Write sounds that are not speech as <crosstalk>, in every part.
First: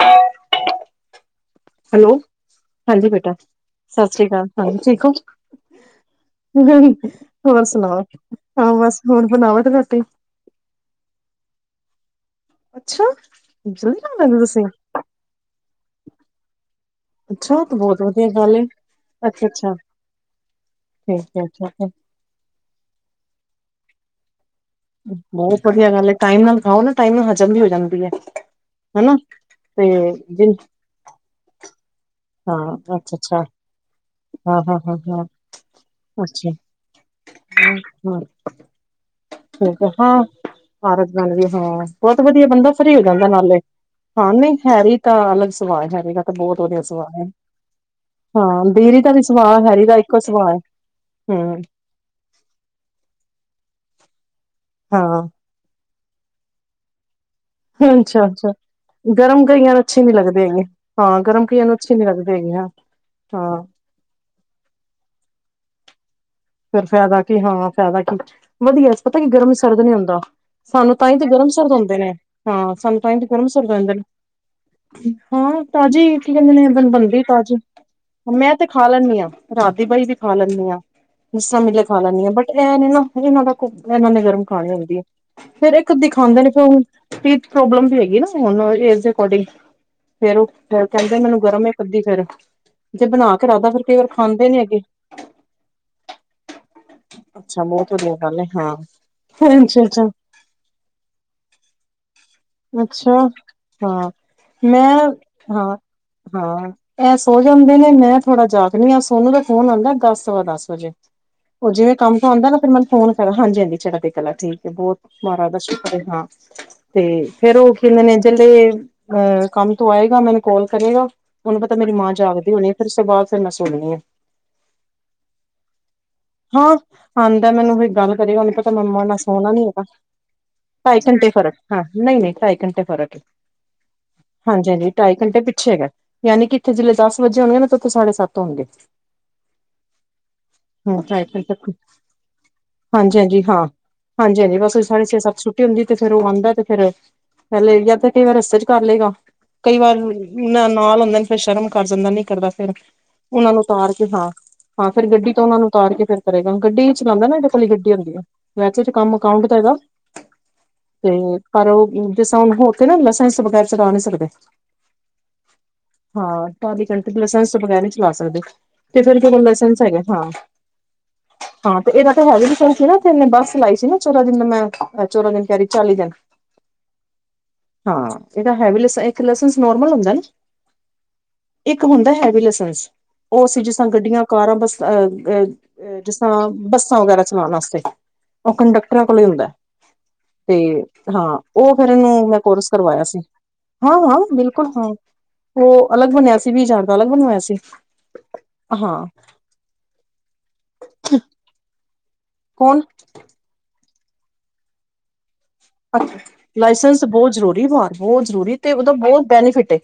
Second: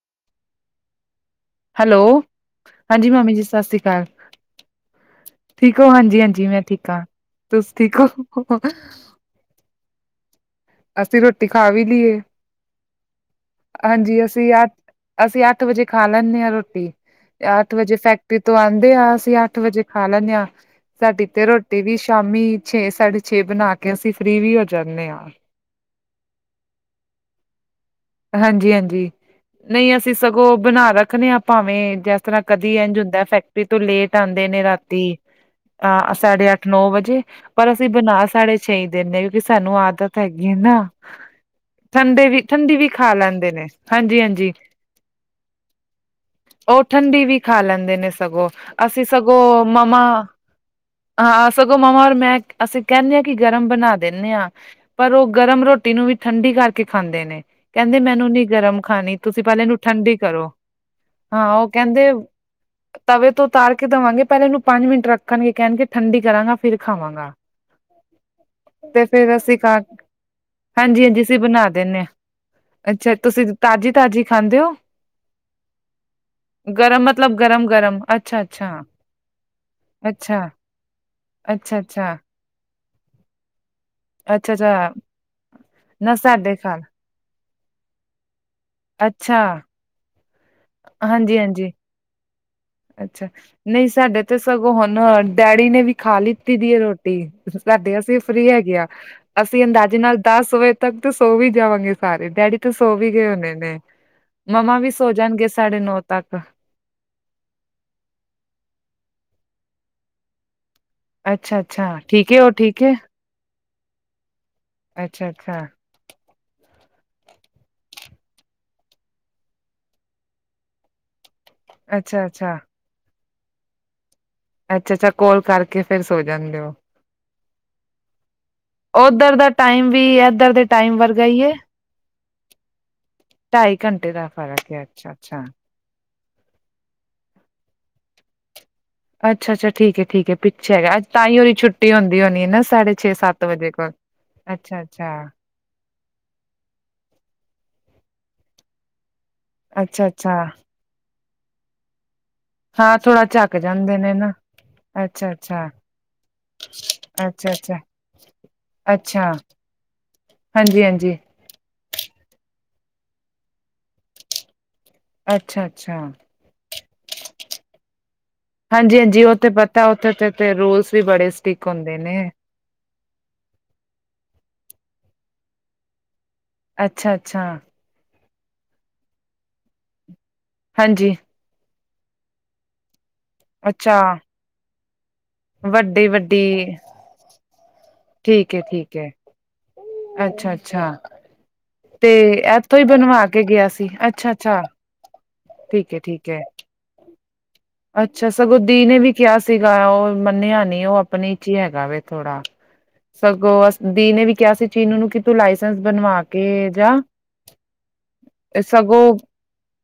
ਹ ਹੈਲੋ ਹਾਂਜੀ ਬੇਟਾ ਸਤਿ ਸ਼੍ਰੀ ਅਕਾਲ ਹਾਂ ਠੀਕ ਹੋ ਠੀਕ ਹੋ ਹਾਂਜੀ ਹਾਂਜੀ ਮੈਂ ਠੀਕ ਬੇਲ ਹਾਂ। ਹੋਰ ਤੁਸੀਂ ਸੁਣਾ ਠੀਕ ਹੋ ਹਾਂ ਬਸ ਹੁਣ ਬਣਾਵ ਤੇ ਰੋਟੀ। ਅਸੀਂ ਰੋਟੀ ਖਾ ਵੀ ਲਈਏ ਅੱਛਾ ਜਲਦੀ ਖਾ ਹਾਂਜੀ ਲੈਂਦੇ ਅਸੀਂ ਤੁਸੀਂ ਅੱਠ ਅਸੀਂ ਅੱਠ ਵਜੇ ਖਾ ਲੈਂਦੇ ਹਾਂ ਰੋਟੀ ਅੱਛਾ ਅੱਠ ਤੇ ਵਜੇ ਬਹੁਤ ਵਧੀਆ ਫੈਕਟਰੀ ਗੱਲ ਤੋਂ ਏ ਆਂਦੇ ਆ ਅਸੀਂ ਅੱਛਾ ਅੱਠ ਅੱਛਾ ਵਜੇ ਖਾ ਲੈਂਨੇ ਹਾਂ ਠੀਕ ਸਾਡੀ ਹੈ ਤੇ ਠੀਕ ਰੋਟੀ ਹੈ ਵੀ। ਸ਼ਾਮੀ ਛੇ ਸਾਢੇ ਛੇ ਬਣਾ ਕੇ ਅਸੀਂ ਫ੍ਰਰੀ ਵੀ ਹੋ ਜਾਂਦੇ ਹਾਂ ਬਹੁਤ ਵਧੀਆ ਗੱਲ ਹੈ। ਟਾਈਮ ਨਾਲ ਖਾਓ ਨਾ ਟਾਈਮ ਨਾਲ ਹਜ਼ਮ ਵੀ ਹੋ ਜਾਂਦੀ ਹੈ। ਹਾਂਜੀ ਹਾਂਜੀ ਹਨਾ ਤੇ ਨਹੀਂ ਅਸੀਂ ਜ ਸਗੋਂ ਬਣਾ ਰੱਖਣੇ ਹਾਂ ਭਾਵੇਂ ਜੈ ਸ। ਇਸ ਤਰ੍ਹਾਂ ਹਾਂ ਕਦੀ ਇੰਝ ਅੱਛਾ ਹੁੰਦਾ ਅੱਛਾ ਫੈਕਟਰੀ ਤੋਂ ਲੇਟ ਆਉਂਦੇ ਹਾਂ ਨੇ ਹਾਂ ਹਾਂ ਰਾਤੀ ਹਾਂ ਅਹ ਅੱਛਾ ਸਾਢੇ ਅੱਠ ਨੌ ਵਜੇ ਪਰ ਹਾਂ ਅਸੀਂ ਬਣਾ ਸਾਡੇ ਛੇ ਦਿੰਦੇ ਹਾਂ ਕਿਉਂਕਿ ਸਾਨੂੰ ਠੀਕ ਹੈ ਆਦਤ ਹਾਂ ਹੈਗੀ ਨਾ ਭਾਰਤ ਬਣ ਵੀ ਹਾਂ ਬਹੁਤ ਠੰਡੇ ਵੀ ਵਧੀਆ ਬੰਦਾ ਠੰਡੀ ਵੀ ਫਰੀ ਹੋ ਖਾ ਜਾਂਦਾ ਲੈਂਦੇ ਨਾਲੇ ਨੇ ਹਾਂ ਹਾਂਜੀ-ਹਾਂਜੀ। ਨਹੀਂ ਹੈਰੀ ਤਾਂ ਅਲੱਗ ਸੁਭਾਅ ਹੈਰੀ ਦਾ ਤਾਂ ਬਹੁਤ ਵਧੀਆ ਸੁਭਾਅ ਹੈ ਉਹਠੰਡੀ ਵੀ ਖਾ ਲੈਂਦੇ ਨੇ ਸਗੋਂ ਹਾਂ ਦੇਰੀ ਅਸੀਂ ਦਾ ਵੀ ਸੁਭਾਅ ਸਗੋਂ ਹੈਰੀ ਦਾ ਮਾਮਾ ਇੱਕੋ ਸੁਭਾਅ ਹੈ ਹਾਂ ਆ ਹਮ ਸਗੋਂ। ਮਾਮਾ ਔਰ ਮੈਂ ਅਸੀਂ ਕਹਿੰਦੇ ਹਾਂ ਕਿ ਗਰਮ ਬਣਾ ਦਿੰਦੇ ਹਾਂ ਪਰ ਹਾਂ ਉਹ ਗਰਮ ਰੋਟੀ ਟੀ ਨੂੰ ਵੀ ਠੰਡੀ ਕਰਕੇ ਖਾਂਦੇ ਨੇ। ਕੈਂਦੇ ਅੱਛਾ ਮੈਨੂੰ ਨੀ ਅੱਛਾ ਗਰਮ ਖਾਣੀ ਤੁਸੀਂ ਗਰਮ ਪੈਲੇ ਕਈਆਂ ਇਹਨੂੰ ਨੂੰ ਅੱਛੇ ਨੀ ਠੰਡੀ ਲੱਗਦੇ ਕਰੋ ਹੈਗੇ ਗਰਮ ਹਾਂ ਕਈਆਂ ਉਹ ਨੂੰ ਅੱਛੇ ਨੀ ਕੈਂਦੇ ਲੱਗਦੇ ਹੈਗੇ ਹਾਂ ਤਵੇ ਤੋਂ ਹਾਂ ਤਾਰ ਕੇ ਦੇਵਾਂਗੇ ਪਹਿਲਾਂ ਇਹਨੂੰ ਪੰਜ ਮਿੰਟ ਰੱਖਣਗੇ ਕਹਿਣਗੇ ਠੰਡੀ ਕਰਾਂਗਾ ਫਿਰ ਫਾਇਦਾ ਕੀ ਹਾਂ ਫਾਇਦਾ ਕੀ ਵਧੀਆ ਤੇ ਪਤਾ ਕੀ ਫੇਰ ਗਰਮ ਅਸੀਂ ਕ ਸਰਦ ਨੀ ਹੁੰਦਾ। ਸਾਨੂੰ ਹਾਂਜੀ ਤਾਂਹੀ ਹਾਂਜੀ ਤੇ ਅਸੀਂ ਗਰਮ ਬਣਾ ਸਰਦ ਹੁੰਦੇ ਦਿੰਦੇ ਨੇ ਹਾਂ ਹਾਂ ਸਾਨੂੰ ਅੱਛਾ ਤਾਂਹੀ ਤੇ ਤੁਸੀਂ ਗਰਮਸੁਰ ਤਾਜ਼ੀ ਰਹਿੰਦੇ ਤਾਜ਼ੀ ਖਾਂਦੇ ਹੋ ਨੇ। ਹਾਂ ਤਾਜ਼ੀ ਕੀ ਕਹਿੰਦੇ ਨੇ ਗਰਮ ਬਣਦੀ ਮਤਲਬ ਤਾਜ਼ੀ ਗਰਮ ਗਰਮ ਅੱਛਾ ਮੈਂ ਅੱਛਾ ਤੇ ਖਾ ਲੈਂਦੀ ਹਾਂ ਰਾਤ ਦੀ ਬ‌ਈ ਵੀ ਖਾ ਅੱਛਾ ਲੈਂਨੀ ਆ, ਜਸ਼ਾ ਅੱਛਾ ਮਿਲੇ ਖਾ ਅੱਛਾ ਲੈਂਨੀ ਆ। ਬਟ ਇਹ ਨੇ ਨਾ, ਉਹਨਾਂ ਦਾ ਇਹਨਾਂ ਨੇ ਗਰਮ ਅੱਛਾ ਖਾਣੀ ਅੱਛਾ ਹੁੰਦੀ ਹੈ ਫੇਰ ਇੱਕ ਅੱਧੀ ਨਾ ਖਾਂਦੇ ਨੇ ਸਾਡੇ ਘਰ ਪ੍ਰੋਬਲਮ ਵੀ ਹੈਗੀ ਨਾ ਹੁਣ ਇਸ ਦੇ ਅੱਛਾ ਅਕੋਰਡਿੰਗ ਫੇਰ ਉਹ ਫ ਕਹਿੰਦੇ ਹਾਂਜੀ ਮੈਨੂੰ ਗਰਮ ਏ ਹਾਂਜੀ ਕੱਧਦੀ ਫਰ ਜੇ ਅੱਛਾ ਬਣਾ ਕੇ ਰਦਾ ਫਿਰ ਨਹੀਂ ਕਈ ਵਾਰ ਸਾਡੇ ਤੇ ਖਾਂਦੇ ਨੀ ਸਗੋਂ ਅਗੇ ਹੁਣ ਡੈਡੀ ਨੇ ਵੀ ਖਾ ਲਿੱਤੀ ਦੀ ਏ ਰੋਟੀ ਅੱਛਾ ਬਹੁਤ ਕਰਦੇ ਵਧੀਆ ਅਸੀਂ ਗੱਲ ਹੈ ਫ੍ਰਰੀ ਹਾਂ ਹੈਗੇ ਆ ਅਸੀਂ ਅੱਛਾ ਅੰਦਾਜ਼ੇ ਅੱਛਾ ਨਾਲ ਦਸ ਵਜੇ ਤੱਕ ਤੇ ਸੋ ਵੀ ਜਾਵਾਂਗੇ ਸਾਰੇ ਡੈਡੀ ਥ ਸੋ ਵੀ ਅੱਛਾ ਗਏ ਹੋਣੇ ਨੇ ਹਾਂ ਮੰਮਾ ਵੀ ਮੈਂ ਸੋ ਜਾਣਗੇ ਸਾਢੇ ਨੌ ਤੱਕ। ਐ ਸੋ ਜਾਂਦੇ ਨੇ ਮੈਂ ਥੋੜਾ ਜਾਗਨੀ ਆ ਸੋਨੂੰ ਦਾ ਫੋਨ ਆਉਂਦਾ ਦਸ ਸਵਾ ਦਸ ਵਜੇ ਅੱਛਾ ਉਹ ਜਿਵੇਂ ਅੱਛਾ ਕੰਮ ਤੋਂ ਠੀਕ ਹੈ ਆਉਂਦਾ ਉਹ ਤੇ ਠੀਕ ਮੈਨੂੰ ਹੈ ਫੋਨ ਹਾਂਜੀ ਹਾਂਜੀ ਚੜ੍ਹਦੀ ਕਲਾ ਠੀਕ ਬਹੁਤ ਅੱਛਾ ਮਹਾਰਾਜ ਦਾ ਅੱਛਾ ਸ਼ੁਕਰ ਹਾਂ ਤੇ ਫੇਰ ਉਹ ਕੈਂਦੇ ਨੇ ਜੇ ਅਹ ਕੰਮ ਤੋਂ ਆਏਗਾ ਮੈਨੂੰ ਕਾਲ ਕਰੇਗਾ। ਉਹਨੂੰ ਪਤਾ ਮੇਰੀ ਮਾਂ ਅੱਛਾ ਜਾਗਦੀ ਅੱਛਾ ਹੋਣੀ ਆ ਫਿਰ ਸਵਾਲ ਫਿਰ ਮੈਂ ਸੋਨੀ ਆ ਅੱਛਾ-ਅੱਛਾ ਕੋਲ ਕਰਕੇ ਫੇਰ ਸੋ ਜਾਂਦੇ ਹੋ। ਹਾਂ ਆਂਦਾ ਹੈ ਮੈਨੂੰ ਉਹੀ ਗੱਲ ਕਰੀ। ਤੇ ਮੰਮਾ ਨਾ ਉੱਧਰ ਦਾ ਸੋਨਾ ਨੀ ਹੈਗਾ, ਟਾਈਮ ਵੀ ਇੱਧਰ ਦੇ ਟਾਈਮ ਢਾਈ ਵਰਗਾ ਘੰਟੇ ਹੀ ਏ ਫਰਕ ਹਾਂ, ਨ‌ਈਂ-ਨ‌ਈਂ ਢਾਈ ਘੰਟੇ ਫਰਕ ਢਾਈ ਘੰਟੇ ਦਾ ਹਾਂਜੀ ਫ਼ਰਕ ਹੈ ਹਾਂਜੀ ਢਾਈ ਘੰਟੇ ਅੱਛਾ-ਅੱਛਾ। ਛੇ ਹੈਗਾ ਯਾਨੀ ਕਿ ਇੱਥੇ ਜੇ ਦਸ ਵਜੇ ਹੋਣਗੇ ਨਾ ਤਾਂ ਉੱਥੇ ਸਾਡੇ ਸੱਤ ਹੋਣਗੇ ਅੱਛਾ ਅੱਛਾ ਠੀਕ ਹੈ ਠੀਕ ਪਿੱਛੇ ਹੈਗਾ ਅੱਜ ਤਾਂ ਹੀ ਹਾਂਜੀ ਉਹਦੀ ਛੁੱਟੀ ਹੁੰਦੀ ਹੋਣੀ ਹੈ ਨਾ ਸਾਢੇ ਛੇ ਸੱਤ ਵਜੇ ਕੋਲ। ਹਾਂਜੀ-ਹਾਂਜੀ ਬਸ ਸਾਡੇ ਅੱਛਾ-ਅੱਛਾ, ਛੇ-ਸੱਤ ਟੀ ਹੁੰਦੀ ਤੇ ਫੇਰ ਉਹ ਆਂਦਾ ਤੇ ਫੇਿਰ ਫਹਿਲੇ ਜਦ ਕਈ ਵਾਰ ਰਸਤੇ ਚ ਕਰ ਲਏਗਾ। ਕਈ ਵਾਰ ਅੱਛਾ-ਅੱਛਾ ਨਾਲ ਹੁੰਦੇ ਨੇ ਫਿਰ ਸ਼ਰਮ ਕਰ ਜਾਂਦਾ ਨੀ ਕਰਦਾ। ਫਿਰ ਹਾਂ ਥੋੜਾ ਉਹਨਾ ਝੱਕ ਨੂੰ ਉਤਾਰ ਜਾਂਦੇ ਕੇ ਨੇ ਹਾਂ। ਨਾ ਹਾਂ ਫੇਿਰ ਗੱਡੀ ਤੋਂ ਉਹਨਾ ਨੂੰ ਅੱਛਾ-ਅੱਛਾ, ਉਤਾਰ ਕੇ ਫੇਿਰ ਕਰੇਗਾ ਗੱਡੀ ਚਲਾਂਦਾ ਨਾ ਇਹਦੇ ਕੋਲੀ ਅੱਛਾ-ਅੱਛਾ, ਗੱਡੀ ਹੁੰਦੀ ਹੈ ਵੈਸੇ ਚ ਕ ਕੰਮ ਅੱਛਾ ਅਕਾਊਂਟ ਤਾਂ ਇਹਦਾ <inaudible> ਹਾਂਜੀ-ਹਾਂਜੀ। ਪਰ ਉਹ ਜਿਸ ਤਾਂ ਹੁਣ ਹੋ ਕੇ ਨਾ ਲਾਇਸੈਂਸ ਵਗੈਰ ਚਲਾ ਨਹੀਂ ਸਕਦੇ ਅੱਛਾ-ਅੱਛਾ ਹਾਂ ਟਲੀ ਘੰਟ ਲਾਇਸੈਂਸ ਤੋਂ ਬਗੈਰ ਨਹੀਂ ਚਲਾ ਸਕਦੇ ਤੇ ਹਾਂਜੀ-ਹਾਂਜੀ ਉਹ ਫਿਰ ਲਾਇਸੈਂਸ ਪਤਾ ਹੈਗਾ ਉੱਥੇ ਹਾਂ। ਤੇ ਤੇ ਰੂਲਸ ਵੀ ਬੜੇ ਸਟਿਕ ਹਾਂ, ਤੇ ਹੁੰਦੇ ਏਦਾ ਤਾਂ ਨੇ। ਹੈਗੇ ਵੀ ਸੀ ਨਾ। ਨੇ ਬੱਸ ਲਾਈ ਸੀ ਨਾ ਚੋਦਾਂ ਦਿਨ ਮੈਂ, ਚੋਦਾਂ ਦਿਨ ਕਹਿ ਰਹੀ ਚਾਲੀ ਦਿਨ ਅੱਛਾ ਅੱਛਾ। ਹਾਂ ਇਹਦਾ ਹੈਵੀ ਇੱਕ ਲੈਸੈਂਨਸ ਨੋਰਮਲ ਹੁੰਦਾ ਨਾ ਹਾਂਜੀ। ਇੱਕ ਹੁੰਦਾ ਹੈਵੀ ਲਸੰਸ। ਉਹ ਅਸੀਂ ਜਿਸਾਂ ਅੱਛਾ ਗੱਡੀਆਂ ਕਾਰਾਂ ਬੱਸ ਅ ਜਿਸ ਵੱਡੀ-ਵੱਡੀ ਤਾਂ ਬੱਸਾਂ ਵਗੈਰਾ ਚਲਾਣ ਵਾਸਤੇ। ਠੀਕ ਉਹ ਹੈ ਠੀਕ ਹੈ। ਕੰਡਕਟਰਾਂ ਕੋਲ ਹੁੰਦਾ ਅੱਛਾ ਤੇ ਅੱਛਾ ਹਾਂ। ਉਹ ਫਿਰ ਤੇ ਇਹਨੂੰ ਮੈਂ ਕੋਰਸ ਇੱਥੋਂ ਹੀ ਕਰਵਾਇਆ ਸੀ ਬਣਵਾ ਕੇ ਗਿਆ ਸੀ ਹਾਂ ਹਾਂ ਅੱਛਾ ਅੱਛਾ ਬਿਲਕੁਲ ਹਾਂ। ਉਹ ਠੀਕ ਹੈ ਅਲੱਗ ਠੀਕ ਬਣਿਆ ਹੈ ਸੀ ਵੀ ਜਾਰ ਦਾ ਅਲੱਗ ਬਣਵਾਇਆ ਸੀ। ਅੱਛਾ, ਸਗੋਂ ਦੀ ਨੇ ਹਾਂ ਵੀ ਕਿਹਾ ਸੀਗਾ। ਉਹ ਮੰਨਿਆ ਨੀ ਉਹ ਆਪਣੇ ਚ ਹੈਗਾ ਵੇ ਥੋੜਾ ਕੌਣ? ਸਗੋਂ ਅਸ ਦੀਦੀ ਨੇ ਵੀ ਕਿਹਾ ਸੀ ਚੀਨ ਨੂੰ ਕੀ ਤੂੰ ਲਾਇਸੈਂਸ ਬਣਵਾ ਕੇ ਜਾਂ, ਲਾਇਸੈਂਸ ਬਹੁਤ ਜ਼ਰੂਰੀ ਬਾਹਰ ਬਹੁਤ ਜ਼ਰੂਰੀ ਤੇ ਉਹਦਾ ਸਗੋਂ ਬਹੁਤ ਬੈਨੀਫਿਟ ਹੈ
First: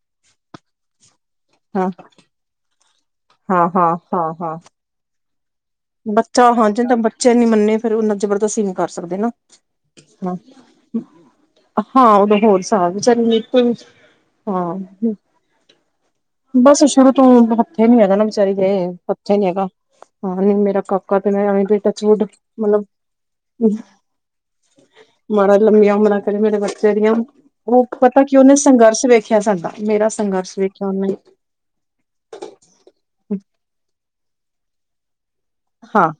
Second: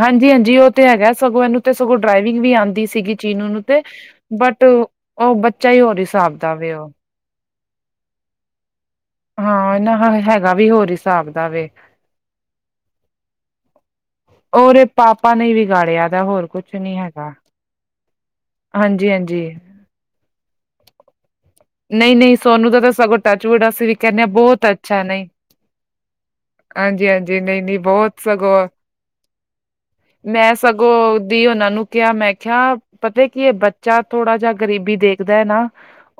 ਹਾਂਜੀ ਹਾਂਜੀ ਉਹ ਤੇ ਹੈਗਾ ਸਗੋਂ ਇਹਨੂੰ ਤੇ ਹਾਂ ਸਗੋਂ ਡਰਾਈਵਿੰਗ ਵੀ ਆਂਦੀ ਸੀਗੀ ਚੀਨੂ ਨੂੰ ਹਾਂ ਤੇ ਹਾਂ ਹਾਂ ਹਾਂ ਬਟ ਉਹ ਬੱਚਾ ਹੀ ਹੋਰ ਹਿਸਾਬ ਦਾ ਵੇ ਉਹ ਉੱਚੇ ਨ ਮੰਨੇ ਫਿਰ ਉਹਨਾ ਜ਼ਬਰਦਸਤੀ ਨਹੀਂ। ਕਰ ਸਕਦੇ ਨਾ ਹਾਂ ਇਹਨਾ <unintelligible> ਹਾਂ ਹੈਗਾ ਵੀ ਹੋਰ ਹਿਸਾਬ ਦਾ ਵੇ ਹਾਂ ਉਦੋਂ ਹੋਰ ਹਿਸਾਬ ਵਿੱਚ ਔਰ ਹਾਂ, ਪਾਪਾ ਨੇ ਵਿਗਾੜਿਆ ਦਾ ਹੋਰ ਕੁਛ ਬਸ ਨੀ ਸ਼ੁਰੂ ਤੋਂ ਹੈਗਾ ਹੱਥੇ ਨੀ ਹੈਗਾ ਨਾ ਵਿਚਾਰੀ ਦੇ ਹਾਂਜੀ ਹੱਥੇ ਨੀ ਹਾਂਜੀ ਹੈਗਾ। ਹਾਂ ਨਹੀਂ ਮੇਰਾ ਕਾ ਨਹੀਂ-ਨਹੀਂ ਸੋਨੂੰ ਦਾ ਤਾਂ ਸਗੋਂ ਟੱਚਵੁਡ ਅਸੀਂ ਵੀ ਕਹਿੰਦੇ ਹਾਂ ਬਹੁਤ ਅੱਛਾ ਨਹੀਂ <inaudible> ਮਹਾਰਾਜ ਲੰਬੀਆਂ ਉਮਰਾਂ ਕਰੇ ਮੇਰੇ ਬੱਚੇ ਦੀਆਂ, ਹਾਂਜੀ-ਹਾਂਜੀ ਨਹੀਂ-ਨਹੀਂ ਉਹ ਬਹੁਤ ਪਤਾ ਕੀ ਉਹਨੇ ਸਗੋਂ ਸੰਘਰਸ਼ ਵੇਖਿਆ ਸਾਡਾ। ਮੇਰਾ ਮੈਂ ਸੰਘਰਸ਼ ਵੇਖਿਆ ਉਹਨੇ ਸਗੋਂ ਦੀ ਓਨਾਂ ਨੂੰ ਕੇਆ ਮੈਂ ਕੇਆ ਪਤਾ ਕੀ ਏ ਬੱਚਾ ਥੋੜਾ ਜਿਹਾ ਗਰੀਬੀ ਦੇਖਦਾ ਹੈ ਨਾ।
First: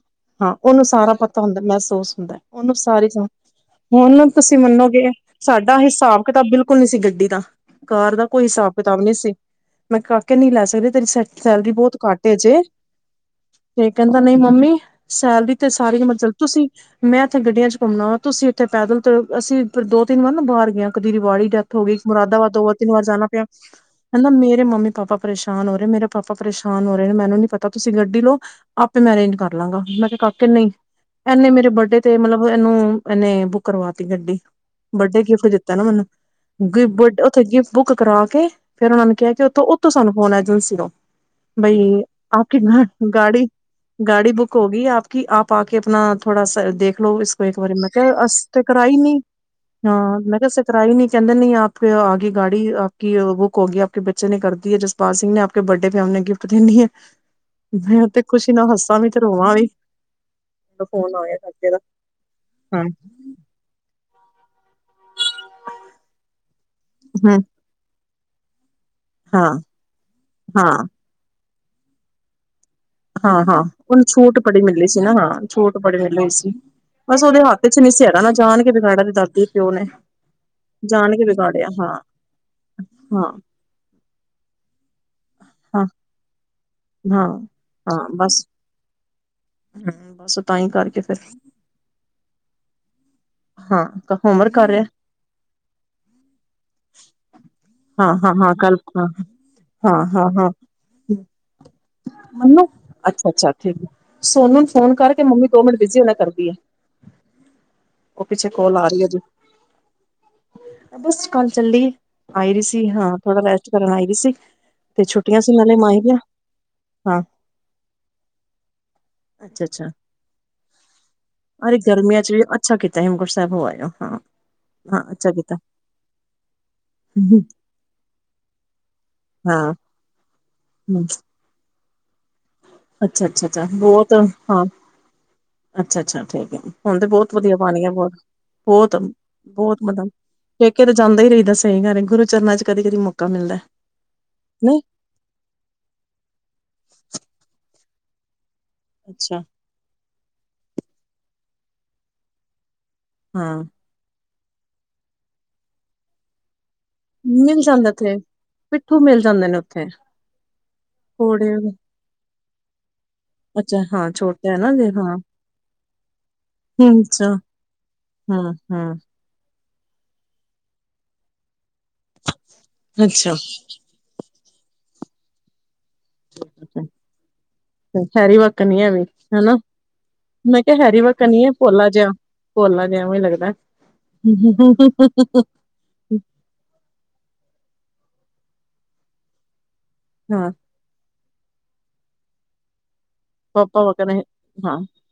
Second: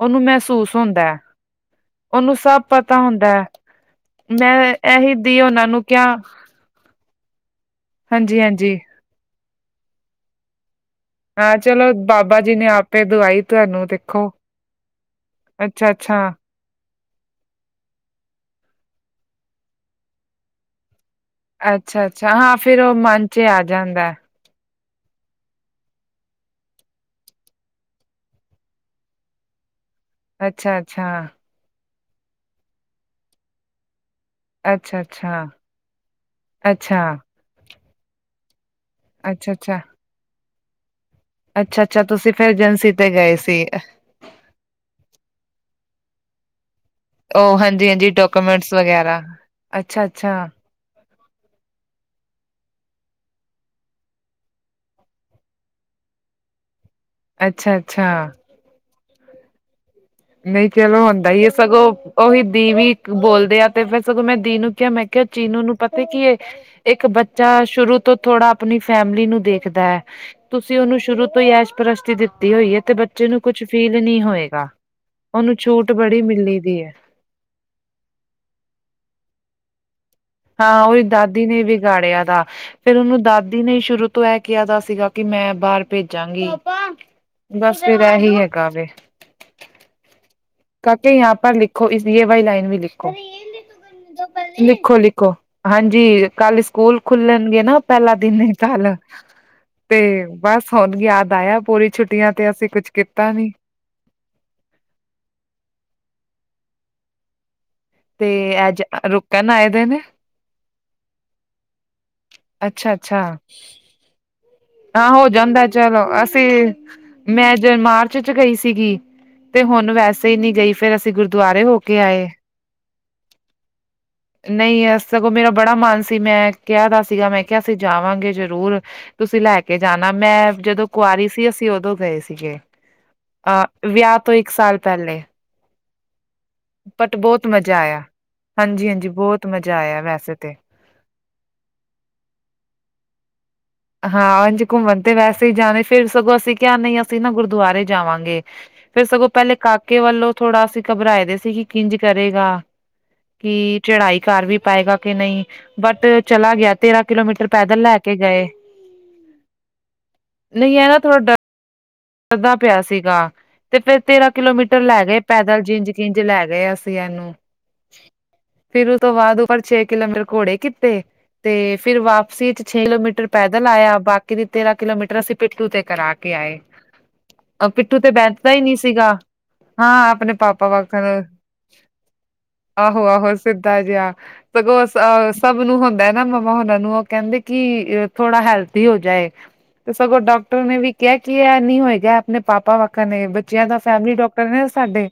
ਉਹਨੂੰ ਮਹਿਸੂਸ ਓਨੂੰ ਹੁੰਦਾ ਸਾਰਾ ਹੈ ਪਤਾ ਹੁੰਦਾ ਮਹਿਸੂਸ ਉਹਨੂੰ ਹੁੰਦਾ, ਸਭ ਓਨੂੰ ਪਤਾ ਸਾਰੀ ਹੁੰਦਾ ਹੈ ਹੁਣ ਤੁਸੀਂ ਮੈਂ ਮੰਨੋਗੇ, ਇਹੀ ਦੀ ਉਹਨਾਂ ਸਾਡਾ ਨੂੰ ਕਿਹਾ ਹਿਸਾਬ-ਕਿਤਾਬ ਬਿਲਕੁਲ ਬਿਲਕੁਲ ਨੀ ਸੀ ਗੱਡੀ ਦਾ ਕਾਰ ਦਾ ਕੋਈ ਹਿਸਾਬ ਹਾਂਜੀ-ਹਾਂਜੀ ਕਿਤਾਬ ਨਹੀਂ ਸੀ ਮੈਂ <unintelligible> ਕਿੰਨੀ ਲੈ ਸਕਦੇ ਤੇਰੀ ਸੈਟ ਹਾਂ, ਚਲੋ ਬਾਬਾ ਜੀ ਨੇ ਆਪੇ ਦਵਾਈ ਤੁਆਨੂੰ ਕੈਂਦਾ ਨਈ ਮੰਮੀ ਸੈਲ ਦੀ ਤੇ ਸਾਰੀ ਅੱਛਾ-ਅੱਛਾ, ਮਤ ਚਲ ਤੁਸੀਂ ਮੈਂ ਇੱਥੇ ਗੱਡੀਆਂ ਚ ਘੁੰਮਣਾ ਵਾ ਤੁਸੀਂ ਇੱਥੇ ਪੈਦਲ ਤੇ ਅਸੀਂ ਦੋ-ਤਿੰਨ ਵਾਰ ਨਾ ਬਾਰ ਗਏ ਕਦੀ ਰਿਵਾੜੀ ਡੈਥ ਹੋ ਗਈ। ਅੱਛਾ-ਅੱਛਾ ਮੁਰਾਦਾਬਾਦ ਹਾਂ ਫਿਰ ਦੋ-ਤਿੰਨ ਉਹ ਵਾਰ ਜਾਣਾ ਮਨ ਚ ਪਿਆ ਆ ਜਾਂਦਾ ਹੈ। ਨਾ ਮੇਰੇ ਮੰਮੀ-ਪਾਪਾ ਪਰੇਸ਼ਾਨ ਹੋ ਰਹੇ ਮੇਰੇ ਪਾਪਾ ਪਰੇਸ਼ਾਨ ਹੋ ਰਹੇ ਮੈਨੂੰ ਨੀ ਪਤਾ ਤੁਸੀਂ ਗੱਡੀ ਲਓ ਆਪੇ ਮੈ ਅਰੇਂਜ ਕਰ ਲਾਂਗਾ ਮੈ ਕਿਹਾ ਕਾਕੇ ਨਹੀ ਅੱਛਾ-ਅੱਛਾ, ਇਹਨੇ ਮੇਰੇ ਬਦਡੇ ਤੇ ਮਤਲਬ ਇਹਨੂੰ ਇਹਨੇ ਬੁੱਕ ਕਰਵਾ ਤੀ ਗੱਡੀ ਬੱਡੇ ਅੱਛਾ-ਅੱਛਾ, ਗਿਫਟ ਦਿੱਤਾ ਨਾ ਮੈਨੂੰ ਗਿ ਅੱਛਾ, ਬਡ ਤੇ ਗਿਫ ਬੁੱਕ ਕਰਾ ਕੇ ਫੇਰ, ਉਹਨਾ ਨੂੰ ਕਿਹਾ ਕਿ ਉਥੋਂ ਅੱਛਾ-ਅੱਛਾ -ਉਥੋਂ ਸਾਨੂੰ ਫੋਨ ਆਜੇ ਏਜੰਸੀ ਤੋਂ ਬਈ ਅੱਛਾ-ਅੱਛਾ ਤੁਸੀਂ ਆਪ ਫਿਰ ਕੇ ਏਜੰਸੀ ਤੇ ਗਏ ਗਾੜੀ ਸੀ ਗਾੜੀ ਬੁੱਕ ਹੋ ਗੀ ਆਪ ਕੀ ਆਪ ਆ ਕੇ ਆਪਣਾ ਥੋੜਾ ਦੇਖ ਲੋ ਇਸ ਏਕ ਵਾਰੀ ਮੈਂ ਕੇਆ ਡਸ ਵਗੈਰਾ ਅੱਛਾ-ਅੱਛਾ। ਤਰਾ ਈ ਨੀ ਕੈਂਦੇ ਨੀ ਆਪੇ ਆ ਗੀ ਗਾੜੀ ਆ ਕੀ ਬੁੱਕ ਹੋ ਗੇਆ ਪ ਕੇ ਬੱਚੇ ਨੇ ਕਰਦੀ ਹੈ ਜਿਸ ਪਾਲ ਸਿੰਘ ਨੇ ਆਪਕੇ ਬਰਡੇ ਫੈਮ ਨੇ ਗਿਫਟ ਦਿਨੀ ਹੈ। ਅੱਛਾ-ਅੱਛਾ ਮੈਂ ਤੇ ਖੁਸ਼ੀ ਨਾਲ ਹੱਸਾ ਵੀ ਤੇ ਰੋਵਾਂ ਵੀ ਨਈ ਚਲੋ ਫੋਨ ਆ ਹੁੰਦਾ ਗਿਆ ਈ ਐ ਕਾਕੇ ਦਾ ਸਗੋਂ ਓਹੀ ਦੀ ਹਾਂ ਵੀ ਬੋਲਦੇ ਆ ਤੇ ਫਿਰ ਸਗੋਂ ਮੈਂ ਦੀ ਨੂੰ ਕਿਹਾ ਮੈਂ ਕਿਹਾ ਚੀਨੂ ਨੂੰ ਪਤਾ ਕਿ ਏ ਇੱਕ ਹਮ, ਬੱਚਾ ਸ਼ੁਰੂ ਤੋਂ ਥੋੜਾ ਆਪਣੀ ਫੈਮਲੀ ਨੂੰ ਹਾਂ ਦੇਖਦਾ ਹੈ ਤੁਸੀਂ ਹਾਂ ਉਹਨੂੰ ਸ਼ੁਰੂ ਤੋਂ ਹੀ <unintelligible> ਦਿੱਤੀ ਹੋਈ ਹੈ ਤੇ ਬੱਚੇ ਨੂੰ ਕੁਛ ਹਾਂ-ਹਾਂ, ਫੀਲ ਉਹਨੂੰ ਨਹੀਂ ਛੂਟ ਬੜੀ ਹੋਏਗਾ। ਮਿਲੀ ਸੀ ਨਾ ਹਾਂ, ਛੂਟ ਬੜੀ ਮਿਲੀ ਸੀ। ਬਸ ਉਹਦੇ ਹੱਥ ਚ ਨੀ ਸੀ। ਹੈਗਾ ਨਾ ਜਾਨ ਕੇ ਪਿਓ ਨੇ ਹਾਂ ਉਹਦੀ ਜਾਣ ਕੇ ਦਾਦੀ ਨੇ ਹਾਂ ਵਿਗਾੜਿਆ ਦਾ, ਫੇਰ ਉਹਨੂੰ ਹਾਂ ਦਾਦੀ ਦੀ ਨੇ ਸ਼ੁਰੂ ਤੋਂ ਇਹ ਕਿਹਾ ਦਾ ਸੀਗਾ ਕਿ ਮੈਂ ਬਾਹਰ ਹਾਂ ਭੇਜਾਂਗੀ। ਹਾਂ ਬਸ ਹਾਂ ਫੈਰ ਇਹੀ ਬਸ ਹੈਗਾ ਵੇ ਹੂੰ ਬਸ ਤਾਂ ਹੀ ਕਰਕੇ ਕਾਕੇ ਫਿਰ ਯਹਾ ਪਰ ਲਿਖੋ ਇਸ ਏ ਵਾਈ ਲਾਈਨ ਵੀ ਹਾਂ ਹੋਮਵਰਕ ਕਰ ਰਿਹਾ ਲਿਖੋ-ਲਿਖੋ-ਲਿਖੋ। ਹਾਂਜੀ, ਕੱਲ ਸਕੂਲ ਖੁੱਲਣਗੇ ਨਾ ਪੈਲਾ ਦਿਨ ਏ ਕੱਲ। ਤੇ ਹਾਂ-ਹਾਂ-ਹਾਂ ਬਸ ਹੁਣ ਯਾਦ ਆਇਆ ਪੂਰੀ ਛੁੱਟੀਆਂ ਤੇ ਮੰਨੂੰ ਅਸੀਂ ਕੁਛ ਕੀਤਾ ਅੱਛਾ-ਅੱਛਾ ਨੀ। ਠੀਕ ਹੈ। ਸੋਨੂੰ ਫੋਨ ਕਰਕੇ ਮੰਮੀ ਦੋ ਮਿੰਟ ਬਿਜ਼ੀ ਉਹਨਾ ਕਰਦੀ ਹੈ। ਉਹ ਤੇ ਪਿੱਛੇ ਕੋਲ ਐਜ ਆ ਰਹੀ ਹੈ ਜੀ ਰੁਕਣ ਆਏ ਦੇ ਨੇ। ਬਸ ਕੱਲ੍ਹ ਚੱਲੀ ਏ, ਆਈ ਰਹੀ ਸੀ ਅੱਛਾ ਹਾਂ ਅੱਛਾ ਥੋੜਾ ਰੈਸਟ ਕਰਨ ਆਈ ਰਹੀ ਸੀ। ਤੇ ਹਾਂ ਹੋ ਛੁੱਟੀਆਂ ਸੀ ਜਾਂਦਾ ਨਾਲੇ ਚਲੋ ਮਾਹੀਆ ਅਸੀਂ ਹਾਂ ਮੈ ਜ ਮਾਰਚ ਚ ਗਈ ਸੀਗੀ ਤੇ ਅੱਛਾ-ਅੱਛਾ ਹੁਣ ਵੈਸੇ ਹੀ ਨੀ ਗਈ, ਫੇਰ ਅਸੀ ਗੁਰਦੁਆਰੇ ਹੋ ਅਰੇ ਕੇ ਗਰਮੀਆਂ ਆਏ। ਚ ਵੀ ਅੱਛਾ ਕੀਤਾ ਹੇਮਕੁੰਟ ਸਾਹਿਬ ਹੋ ਆਇਓ ਹਾਂ-ਹਾਂ ਨਈ ਇਸ ਸਗੋਂ ਅੱਛਾ ਮੇਰਾ ਕੀਤਾ ਬੜਾ ਮਨ ਸੀ ਮੈਂ ਕੇਆ ਤਾ ਸੀਗਾ ਮੈਂ ਕੇਆ ਅਸੀਂ ਜਾਵਾਂਗੇ ਜਰੂਰ ਤੁਸੀਂ ਲੈ ਹਾਂ ਕੇ ਜਾਣਾ ਮੈਂ ਜਦੋਂ ਕੁਆਰੀ ਸੀ ਅਸੀ ਉਦੋਂ ਗਏ ਸੀਗੇ, ਆ ਅੱਛਾ-ਅੱਛਾ-ਅੱਛਾ ਬਹੁਤ ਵੇਆ ਤੋਂ ਇੱਕ ਹਾਂ ਸਾਲ ਪੈਲੇ। ਅੱਛਾ-ਅੱਛਾ ਠੀਕ ਏ, ਹੁਣ ਤੇ ਬਹੁਤ ਵਧੀਆ ਬਨ ਮਜ਼ਾ ਗਿਆ ਆਇਆ। ਬੋਤ ਬਹੁਤ, ਹਾਂਜੀ-ਹਾਂਜੀ ਮਜ਼ਾ ਬਹੁਤ ਆਇਆ ਮਤਲਬ ਵੈਸੇ ਤੇ ਕਿਤੇ ਜਾਂਦੇ ਈ ਨੀ ਦੱਸੇ ਘਰੇ ਗੁਰੂ ਚਰਨਾਂ ਚ ਕਦੀ-ਕਦੀ ਮੌਕਾ ਮਿਲਦਾ। ਹਾਂ ਉਝ ਨਹੀਂ ਘੁੰਮਣ ਤੇ ਵੈਸੇ ਈ ਜਾ ਰਏ, ਫਿਰ ਸਗੋਂ ਅਸੀਂ ਕਿਹਾ ਨਹੀਂ, ਅਸੀਂ ਨਾ ਗੁਰਦੁਆਰੇ ਜਾਵਾਂਗੇ। ਫੇਰ ਸਗੋਂ ਅੱਛਾ। ਪਹਿਲੇ ਕਾਕੇ ਵੱਲੋਂ ਥੋੜਾ ਅਸੀਂ ਘਬਰਾਏ ਦੇ ਸੀ ਕਿ ਕਿੰਜ ਕਰੇਗਾ, ਹਾਂ ਕਿ ਚੜਾਈ ਕਰ ਵੀ ਪਾਏਗਾ ਕਿ ਨਹੀਂ, ਬਟ ਚਲਾ ਗਿਆ ਤੇਰਾਂ ਕਿਲੋਮੀਟਰ ਮਿਲ ਪੈਦਲ ਜਾਂਦਾ ਲੈ ਕੇ ਉੱਥੇ ਗਏ। ਪਿੱਠੂ ਮਿਲ ਜਾਂਦੇ ਨੇ ਉੱਥੇ। ਨਈ ਐ ਨਾ ਥੋੜਾ ਡ <unintelligible> ਡਰਦਾ ਪਿਆ ਸੀਗਾ। ਤੇ ਅੱਛਾ ਫਿਰ ਹਾਂ ਤੇਰਾਂ ਛੋਟਾ ਹੈ ਨਾ ਕਿਲੋਮੀਟਰ ਜੇ ਲੈ ਹਾਂ ਗਏ ਪੈਦਲ ਜਿੰਜ ਕਿੰਝ ਲੈ ਗਏ ਅਸੀਂ ਏਨੂੰ। ਹੂੰ-ਹੂੰ। ਪਰ ਛੇ ਕਿਲੋਮੀਟਰ ਘੋੜੇ ਕੀਤੇ। ਤੇ ਫੇਰ ਵਾਪਸੀ ਚ ਛੇ ਕਿਲੋਮੀਟਰ ਅੱਛਾ। ਪੈਦਲ ਆਇਆ ਬਾ ਕੀ ਦੇ ਤੇਰਾਂ ਕਿਲੋਮੀਟਰ ਅਸੀਂ ਪਿੱਟੂ ਤੇ ਕਰਾ ਕੇ ਆਏ। ਪਿੱਠੂ ਤੇ ਹੈਰੀ ਬੈਠਦਾ ਈ ਵਾਕਨ ਨੀ ਐ ਵੀ ਸੀਗਾ। ਹਨਾ ਹਾਂ ਆਪਣੇ ਮੈਂ ਪਾਪਾ ਕਿਹਾ ਹੈਰੀ ਵਾਕਰ। ਵਾਕਨ ਈ ਐ ਭੋਲਾ ਜਿਹਾ ਭੋਲਾ ਜਿਹਾ ਐਵੇਂ ਆਹੋ-ਆਹੋ ਲੱਗਦਾ ਸਿੱਧਾ ਜੇਆ ਸਗੋਂ ਸ ਹਨੂੰ ਹੁੰਦਾ ਐ ਨਾ ਮੰਮਾ ਹੋਨਾ ਨੂੰ ਓ ਕੋਂਦੇ ਕੀ, ਥੋੜਾ ਹੈਲਦੀ ਹੋ ਜਾਏ। ਤੇ ਸਗੋਂ ਹਾਂ ਡਾਕਟਰ ਨੇ ਵੀ ਕੇਆ ਕੀ ਐ ਨੀ ਹੋਏਗਾ ਆਪਣੇ ਪਾਪਾ ਵਾਕਾਂ ਨੇ ਬ ਚਿਆਂ ਦਾ ਪਾਪਾ ਵਾਕਨ ਫੈਮਿਲੀ ਡਾਕਟਰ ਨੇ ਹਾਂ ਸਾਡੇ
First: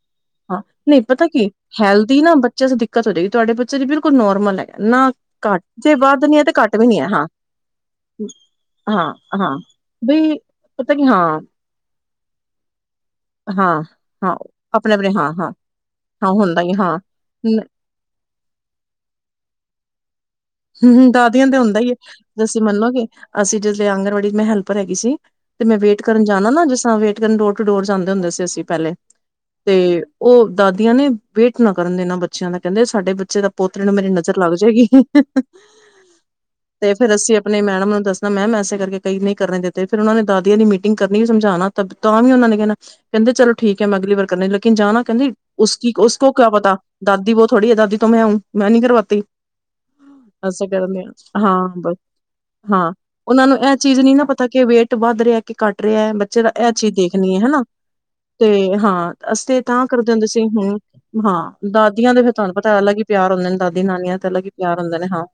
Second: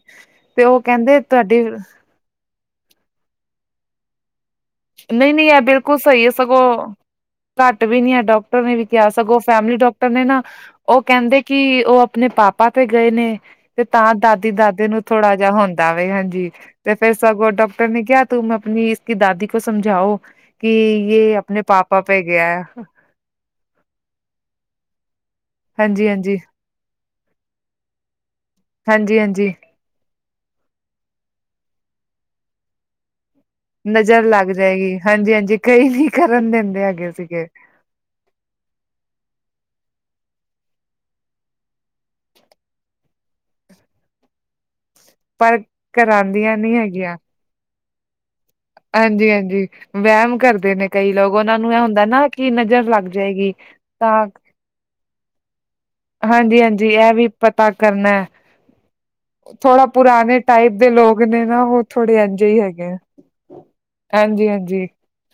ਤੇ ਓ ਕੈਂਦੇ ਤੁਆਡੀ ਦੀ ਨਾ ਬੱਚਿਆਂ ਦੀ ਦਿੱਕਤ ਹੋ ਜੇਗੀ ਤੁਹਾਡੇ ਬੱਚੇ ਛ ਬਿਲਕੁਲ ਨੌਰਮਲ ਐ। ਨਾ ਨਹੀਂ ਨਹੀਂ ਇਹ ਘੱਟ ਜੇ ਬਿਲਕੁਲ ਸਹੀ ਵੱਧ ਹੈ ਨੀ ਐ ਤੇ ਸਗੋਂ ਘੱਟ ਵੀ ਨੀ ਐ ਹਾਂ। ਘੱਟ ਵੀ ਨੀ ਐ ਡਾਕਟਰ ਨੇ ਵੀ ਕੇਆ ਹਾਂ ਸਗੋਂ ਹਾਂ ਫੈਮਿਲੀ ਡਾਕਟਰ ਨੇ ਬਈ ਨਾ ਪਤਾ ਓ ਕੀ ਹਾਂ ਕੈਂਦੇ ਕੀ ਓ ਅ ਪਣੇ ਪਾਪਾ ਤੇ ਗਏ ਨੇ। ਹਾਂ ਤੇ ਤਾਂ ਹਾਂ ਦਾਦੀ ਦਾਦੇ ਆਪਣੇ ਨੂੰ ਆਪਣੇ ਹਾਂ ਥੋੜਾ ਜੇਆ ਹਾਂ ਹੁੰਦਾ ਵੇ ਹਾਂ ਹਾਂਜੀ ਹੁੰਦਾ ਹੀ ਤੇ ਹਾਂ ਫੇਰ ਸਗੋਂ ਡ ਫਿ ਓਨੇ ਕੇਆ ਤੁਮ ਆਪਣੀ ਇਸ ਦਾਦੀ ਕੋ ਸਮਝਾਓ। ਕਿ ਹੂੰ ਯੇ ਦਾਦੀਆਂ ਨੂੰ ਤੇ ਆਪਣੇ ਹੁੰਦਾ ਈ ਏ ਪਾਪਾ ਪੇ ਗਿਆ ਤੁਸੀਂ ਹੈ ਮੰਨੋਗੇ? ਅਸੀਂ ਜਿਸਲੇ ਆਂਗਣਵਾੜੀ ਚ ਮੈਂ ਹੈਲਪਰ ਹੈਗੀ ਸੀ, ਤੇ ਮੈਂ ਵੇਟ ਹਾਂਜੀ ਕਰਨ ਹਾਂਜੀ ਜਾਣਾ ਨਾ ਜਿਸ ਤਰ ਵੇ ਡੋਰ ਟੂ ਡੋਰ ਜਾਂਦੇ ਹੁੰਦੇ ਸੀ। ਅਸੀਂ ਪੈਲੇ ਹਾਂਜੀ ਹਾਂਜੀ ਤੇ ਓ ਦਾਦੀਆਂ ਨੇ ਵੇਟ ਨਾ ਕਰਨ ਦੇਨਾਂ ਬੱਚਿਆਂ ਦਾ। ਕੈਂਦੇ ਸਾਡੇ ਬੱਚੇ ਦਾ ਪੋਤਰੇ ਨੂੰ ਮੇਰੀ ਨਜ਼ਰ ਲੱਗ ਜੇਗੀ। ਜਾਏਗੀ ਹਾਂਜੀ ਹਾਂਜੀ ਕਈ ਨੀ ਕਰਨ ਦਿੰਦੇ ਤੇ ਹੈਗੇ ਫੇਰ ਅਸੀਂ ਸੀਗੇ ਆਪਣੇ ਮੈਡਮ ਨੂੰ ਦੱ ਣ ਮੈਮ ਐਸੇ ਕਰਕੇ ਕਈ ਨਈ ਕਰਨੇ ਦੇਤੇ ਫੇਰ ਓਨਾਂ ਨੇ ਦਾਦੀਆਂ ਦੀ ਮੀਟਿੰਗ ਕਰਨੀ ਵੀ ਸਮਝਾਣਾ ਤਾਂ ਵੀ ਓਨਾਂ ਨੇ ਕੈਣਾ ਕੈਂਦੇ ਚਲੋ ਠੀਕ ਐ ਮੈਂ ਅਗਲੀ ਵਾਰ ਕਰਨੀ ਲਕਿਨ ਜਾਣਾ ਕੈਂਦੀ ਪਰ ਓਸ ਕੀ ਓਸ ਕੋੋ ਕਿਆ ਕਰਾਉਂਦੀਆਂ ਪਤਾ, ਨੀ ਦਾਦੀ ਵੋ ਥੋੜੀ ਐ ਦਾਦੀ ਤੋਂ ਮੈਂ ਹੂੰ। ਮੈਂ ਨਹੀਂ ਕਰਵਾਤੀ ਐਂਜੀ-ਐਂਜੀ। ਵੈਮ ਐਸੇ ਕਰਦੇ ਨੇ ਕਰਨ ਕਈ ਲੋਕ ਹਾਂ ਓਨਾਂ ਨੂੰ ਐ ਬਸ ਹੁੰਦਾ ਨਾ ਕਿ ਨਜ਼ਰ ਲੱਗ ਜੇਗੀ ਤਾਂ ਕੇ ਵੇਟ ਵੱਧ ਰਿਹਾ। ਕੱਟ ਰਿਹਾ ਹੈ, ਬੱਚੇ ਦਾ ਇਹ ਹਾਂਜੀ-ਹਾਂਜੀ ਚੀਜ਼ ਵੀ ਦੇਖਣੀ ਹੈ ਹਨਾ। ਪਤਾ ਕਰਨਾ ਹੈ। ਤੇ ਹਾਂ ਅ ਤੇ ਥੋੜਾ ਤਾਂ ਕਰਦੇ ਹੁੰਦੇ ਪੁਰਾਣੇ ਸੀ ਟਾਈਪ ਹੁਣ, ਦੇ ਲੋਕ ਨੇ ਨਾ ਹਾਂ। ਉਹ ਦਾਦੀਆਂ ਥੋੜੇ ਦੇ ਫਿਰ ਇੰਝ ਤੁਹਾਨੂੰ ਪਤਾ ਹੈਗੇ ਆ ਅਲੱਗ ਹੀ ਪਿਆਰ ਹੁੰਦੇ ਨੇ, ਦਾਦੀ- ਨਾਨੀਆਂ ਤੇ ਅਲੱਗ ਹੀ ਪਿਆਰ ਹਾਂਜੀ-ਹਾਂਜੀ ਹੁੰਦਾ ਨੇ। ਹਾਂ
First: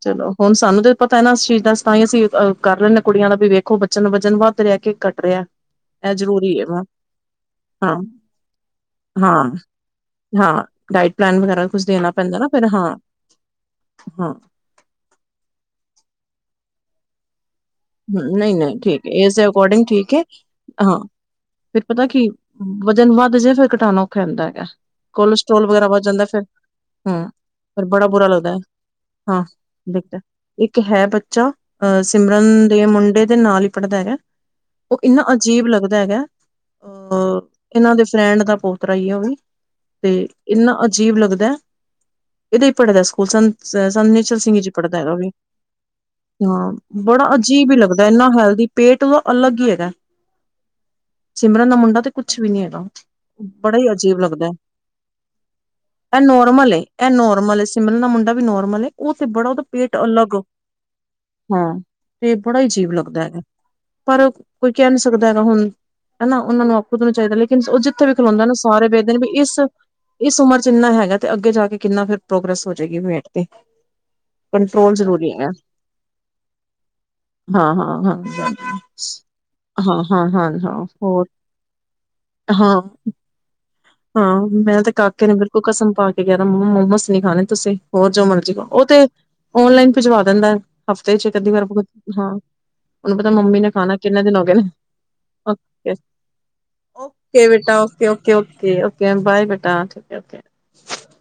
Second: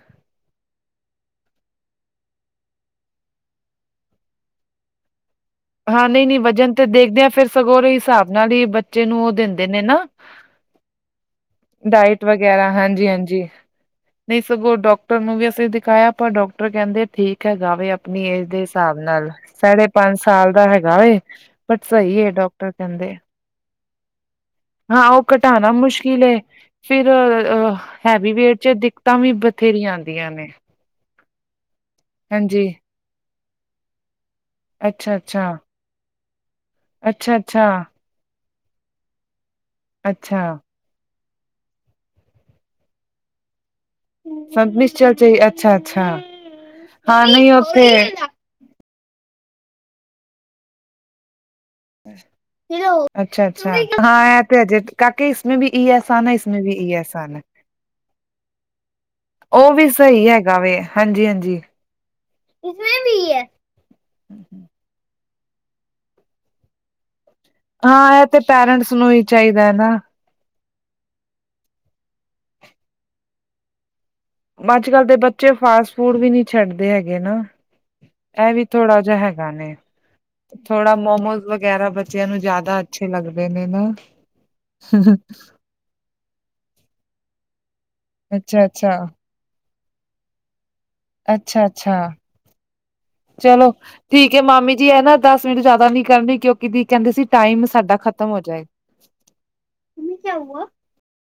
ਚਲੋ। ਹੁਣ ਸਾਨੂੰ ਤੇ ਪਤਾ ਹੈ ਨਾ ਇਸ ਚੀਜ਼ ਦਾ ਤਾਂ ਹੀ ਅਸੀਂਹ ਕਰ ਲੈਂਦੇ ਹਾਂ। ਕੁੜੀਆਂ ਦਾ ਵੀ ਵੇਖੋ ਬ ਬਚਾਉਣ ਵਜਨ ਵੱਧ ਰਹਿ ਕੇ, ਕੱਟ ਰਿਹਾ। ਹਾਂ, ਇਹ ਨਹੀਂ- ਨਹੀਂ ਜ਼ਰੂਰੀ ਹੈ ਵਜਨ ਵਾ ਤੇ ਦੇਖਦੇ ਹਾ ਫਿਰ ਸਗੋਂਰੇ ਹਾਂ ਹਿਸਾਬ ਨਾਲ ਹੀ ਬੱਚੇ ਨੂੰ ਉਹ ਹਾਂ ਦਿੰਦੇ ਨੇ ਨਾ। ਹਾਂ, ਡਾਇਟ ਪਲੈਨ ਵਗੈਰਾ ਕੁਛ ਦੇਣਾ ਡਾਇਟ ਪੈਂਦਾ ਨਾ ਫਿਰ ਵਗੈਰਾ ਹਾਂ। ਹਾਂਜੀ-ਹਾਂਜੀ ਹਾਂ ਨਹੀਂ ਸਗੋਂ ਡਾਕਟਰ ਨੂੰ ਵੀ ਅਸੀਂ ਦਿਖਾਇਆ, ਪਰ ਡਾਕਟਰ ਕਹਿੰਦੇ ਠੀਕ ਹੈਗਾਵੇ। ਆਪਣੀ ਏਜ ਨਹੀਂ ਦੇ ਨਹੀਂ ਹਿਸਾਬ ਠੀਕ ਹੈ ਨਾਲ, ਏਜ ਦੇ ਅਕੋਰਡਿੰਗ ਸਾਢੇ ਠੀਕ ਪੰਜ ਹੈ ਸਾਲ ਦਾ ਹੈਗਾ। ਹਾਂ ਪਰ ਫਿਰ ਪਤਾ ਸਹੀ ਕੀ ਹੈ ਡਾਕ ਵਜਨ ਵੱਧ ਜੇ ਫ਼ਿਰ ਕਟਾਣਾ ਔਖਾ ਹੁੰਦਾ ਹੈਗਾ। ਹਾਂ, ਉਹ ਕੋਲਸਟਰੋਲ ਘਟਾਉਣਾ ਵਗੈਰਾ ਵੱਧ ਮੁਸ਼ਕਿਲ ਜਾਂਦਾ ਹੈ। ਫਿਰ ਫਿਰ ਹਮ ਫਿਰ ਬੜਾ ਬੁਰਾ ਹੈਵੀ ਲੱਗਦਾ ਹੈ ਵੇਟ ਚ' ਦਿੱਕਤਾਂ ਵੀ ਹਾਂ ਬਥੇਰੀਆਂ ਦੇਖਦਾ ਆਉਂਦੀਆਂ ਨੇ। ਇੱਕ ਹੈ ਬੱਚਾ, ਅਹ ਸਿਮਰਨ ਹਾਂਜੀ ਦੇ ਮੁੰਡੇ ਦੇ ਨਾਲ ਹੀ ਪੜ੍ਹਦਾ ਹੈਗਾ। ਉਹ ਅੱਛਾ ਇੰਨਾ ਅੱਛਾ ਅਜੀਬ ਲੱਗਦਾ ਹੈਗਾ। ਅੱਛਾ ਅਹ ਅੱਛਾ ਇਹਨਾਂ ਦੇ ਫਰੈਂਡ ਦਾ ਪੋਤਰਾ ਹੀ ਉਹ ਵੀ। ਤੇ ਅੱਛਾ ਇੰਨਾ ਅਜੀਬ ਲੱਗਦਾ। ਇਹਦੇ ਪੜ੍ਹੇ ਦਾ ਸਕੂਲ ਸਨ। ਸਾਨ ਨਚਲ ਸਿੰਘ ਜੀ ਸੰਤ ਪੜ੍ਹਦਾ ਨਿਸ਼ਚਲ ਹੈਗਾ ਚ ਵੀ। ਹੀ, ਅੱਛਾ ਅੱਛਾ ਹਾਂ, ਹਾਂ ਬੜਾ ਨਹੀਂ ਉੱਥੇ ਹੇਲਦੀ ਪੇਟ ਓਹਦਾ ਅਲੱਗ ਹੀ ਹੈਗਾ। ਸਿਮਰਨ ਦਾ ਮੁੰਡਾ ਉਹਨਾਂ ਤੇ ਕੁਛ ਵੀ ਨੀ ਹੈਗਾ। ਅੱਛਾ ਅੱਛਾ ਬੜਾ ਹੀ ਅਜੀਬ ਹਾਂ ਇਹ ਲੱਗਦਾ ਹੈ। ਤੇ ਅਜੇ ਕਾਕੇ ਇਸਮੇ ਵੀ ਈ ਐਸ ਇਹ ਆਨਾ ਇਸਮੇ ਨੋਰਮਲ ਵੀ ਈ ਇਹ, ਐਸ ਆਨਾ ਨੋਰਮਲ ਸਿਮਰ ਦਾ ਮੁੰਡਾ ਵੀ ਨੋਰਮਲ, ਉਹਥੇ ਬੜਾ ਉਹਦਾ ਉਹ ਵੀ ਪੇਟ ਸਹੀ ਅਲੱਗ ਹੈਗਾ ਵੇ ਹਾਂਜੀ- ਹਾਂਜੀ। ਹਾਂ ਬੜਾ ਹੀ ਅਜੀਬ ਲੱਗਦਾ। ਪਰ ਕੋਈ ਕਹਿ ਨੀ ਸਕਦਾ ਹੈਗਾ ਹੁਣ, ਹਨਾ। ਉਹਨਾਂ ਨੂੰ ਨੂੰ ਚਾਹੀਦਾ, ਲੇਕਿਨ ਉਹ ਜਿੱਥੇ ਵੀ ਹਾਂ ਇਹ ਤੇ ਖਿਲਾਉਂਦਾ ਨਾ, ਉਹ ਸਾਰੇ ਪੈਰੈਂਟਸ ਨੂੰ ਵੇਖਦੇ ਨੇ ਹੀ ਵੀ ਇਸ ਚਾਹੀਦਾ ਨਾ ਇਸ ਉਮਰ ਚ ਇੰਨਾ ਹੈਗਾ। ਤੇ ਅੱਗੇ ਜਾ ਕੇ ਕਿੰਨਾ ਫਿਰ ਪ੍ਰੋਗਰੈਸ ਹੋ ਜਾਏਗੀ ਵੇਟ ਤੇ। ਅੱਜ ਕੰਟਰੋਲ ਕੱਲ ਦੇ ਜ਼ਰੂਰੀ ਹੈ ਬੱਚੇ ਫਾਸਟ ਫੂਡ ਵੀ ਨੀ ਛੱਡਦੇ ਹੈਗੇ ਨਾ। ਹਾਂ ਹਾਂ ਹਾਂ ਇਹ ਵੀ ਥੋੜਾ ਜਹਾ ਹੈਗਾ ਨੇ। ਹਾਂ ਹਾਂ ਹਾਂ ਹਾਂ ਥੋੜਾ ਹੋਰ ਮੋਮੋਸ ਵਗੈਰਾ ਬੱਚਿਆਂ ਨੂੰ ਹਾਂ ਜ਼ਿਆਦਾ ਅੱਛੇ ਲੱਗਦੇ ਨੇ ਨਾ। ਹਾਂ, ਮੈਂ ਤੇ ਕਾਕੇ ਨੇ ਬਿਲਕੁਲ ਕਸਮ ਪਾ ਕੇ ਕਿਹਾ, ਮੋਮਸ ਨੀ ਖਾਣੇ ਤੁਸੀਂ। ਹੋਰ ਜੋ ਮਰਜ਼ੀ ਅੱਛਾ, ਉਹ। ਅੱਛਾ, ੳਤੇ ਓਨਲਾਈਨ ਭਜਵਾ ਦਿੰਦਾ। ਹਫ਼ਤੇ ਚ' ਕੀ ਵਾਰ ਅੱਛਾ, ਅੱਛਾ ਹਾਂ। ਉਹਨੂੰ ਪਤਾ ਮੰਮੀ ਚਲੋ ਨੇ ਖਾਣਾ ਕਿੰਨੇ ਠੀਕ ਦਿਨ ਏ ਹੋ ਗਏ ਨੇ ਮਾਮੀ ਜੀ। ਇਹ ਨਾ ਦਸ ਮਿੰਟ ਜਿਆਦਾ ਓਕੇ ਨੀ ਕਰਨੀ, ਕਿਉਂਕਿ ਦੀ ਕਹਿੰਦੇ ਸੀ। ਓਕੇ ਟਾਈਮ ਬੇਟਾ। ਸਾਡਾ ਓਕੇ- ਖ਼ਤਮ ਓਕੇ- ਹੋ ਜਾਏਗਾ। ਓਕੇ- ਓਕੇ ਬਏ ਬੇਟਾ ਠ ਓਕੇ।